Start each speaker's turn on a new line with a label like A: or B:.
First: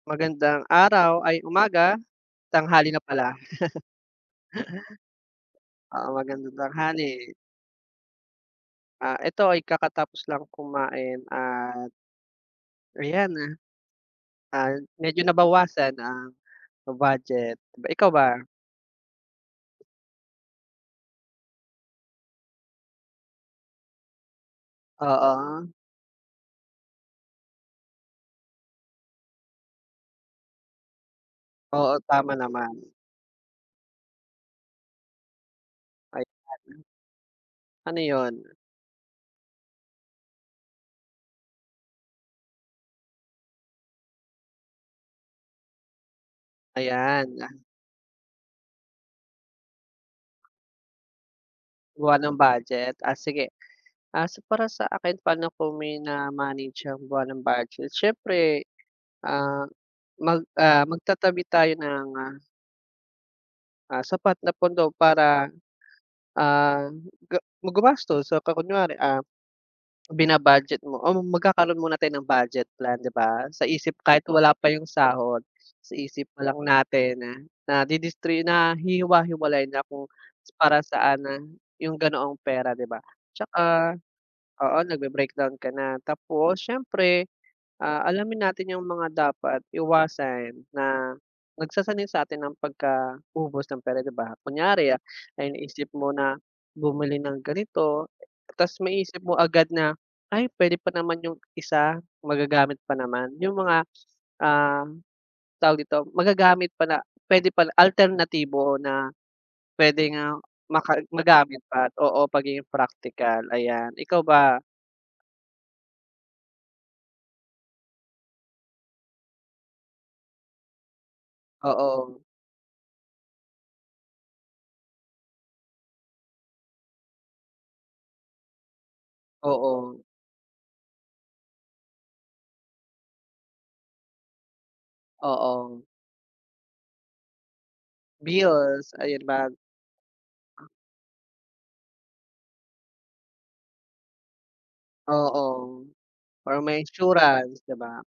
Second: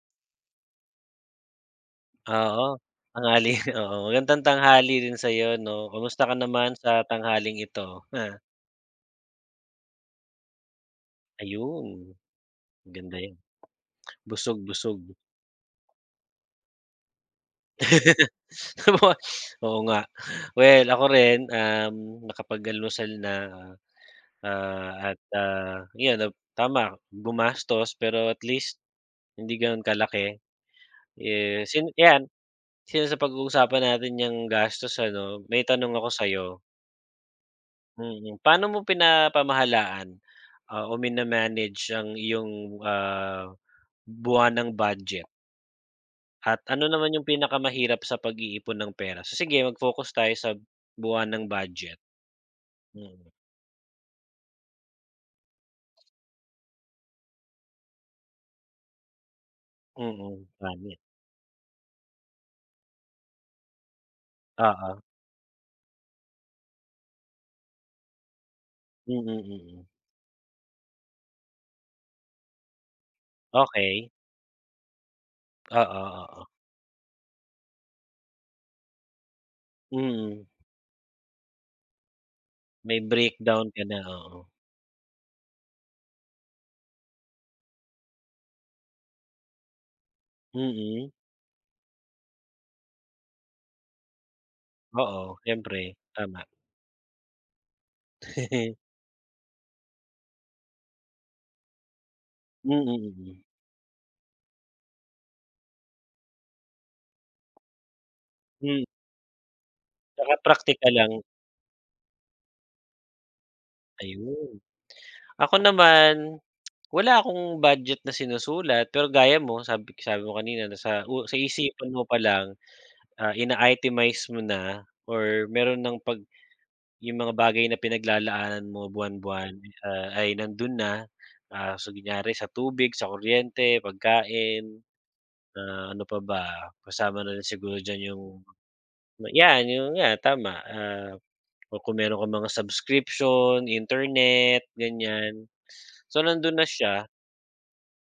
A: Magandang araw, ay umaga,
B: Oo,
A: tanghali na pala.
B: tanghali, oo, magandang tanghali rin sa'yo, 'no?
A: Oo,
B: Kumusta ka
A: magandang
B: naman sa
A: tanghali.
B: tanghaling ito ha?
A: Ah, ito ay kakatapos lang kumain at
B: Ayun, maganda
A: ayan,
B: yan.
A: ah.
B: Busog
A: Ah,
B: lusog.
A: medyo nabawasan ang budget ba. Ikaw ba?
B: [unintelligible] Oo nga. Well, ako rin, um, nakapag-almusal na, ah, at,
A: Oo.
B: ah, yun, tama, gumastos pero at least hindi gano'n kalaki. Eh, since
A: Oo,
B: yan,
A: tama naman.
B: since napag-uusapan natin niyang gastos ano, may tanong ako
A: Ay
B: sa'yo.
A: [unintelligible] Ano
B: Mm.
A: yun?
B: Paano mo pinapamahalaan o mina-manage ang iyong, ah, buwanang budget? At ano naman yung
A: Ayan.
B: pinakamahirap sa pag-iipon ng pera? Sige mag-focus tayo sa buwanang budget.
A: Buwanang budget, ah,
B: Mm.
A: sige, ah, para sa akin paano ko mina-manage ang buwanang budget? Siyempre, ah, mag,
B: Mm,
A: ah,
B: budget.
A: magtatabi tayo ng, ah, sapat na pondo
B: Oo.
A: para, ah, gu gumastos. So, kunware, ah,
B: Mm. Mm.
A: bina-budget mo o magkakaroon muna tayo ng budget plan, 'di ba? Sa isip
B: Okey.
A: kahit wala pa yung sahod, sa
B: Oo,
A: isip
B: oo.
A: palang natin nadidistri nahihiwa-hiwalay na kung
B: Mm.
A: para saan na yung ganoong pera, 'di
B: May
A: ba.
B: breakdown ka
A: Tsaka
B: na, oo.
A: oo, nagbe-breakdown ka na tapos siyempre, ah, alamin natin yung mga dapat iwasan
B: Mm.
A: na nagsasanay sa'tin ng pagkaubos ng pera, 'di ba? Kunyari
B: Oo,
A: naisip
B: siyempre.
A: mo na
B: Tama.
A: bumili ng ganito, tapos maisip mo agad na ay puwede pa naman yung isa magagamit pa naman.
B: Mm.
A: Yung mga, ah, tawag dito, magagamit pa na puwede pala alternatibo
B: Hmm.
A: na puwede
B: Tsaka
A: nga
B: praktikal
A: maka
B: lang.
A: magamit pa, oo, pagiging practical. Ayan ikaw ba?
B: Ayun, ako naman wala akong budget na sinusulat. Pero gaya mo sabi sabi mo kanina na sa u sa isipan mo
A: Oo.
B: palang, ah, ina-itemize mo na or meron ng 'pag yung mga bagay na pinaglalaanan mo buwan-buwan
A: Oo.
B: ay nandun na, ah, kunyari sa tubig, sa kuryente, pagkain,
A: Oo.
B: ah, ano pa ba, kasama na rin siguro diyan yung
A: Bills, ayun mag
B: yan, yung nga, tama, ah, kung meron kang mga subscription, internet, ganiyan.
A: Oo,
B: So, nandun
A: para
B: na
A: may
B: siya.
A: insurance, 'di ba?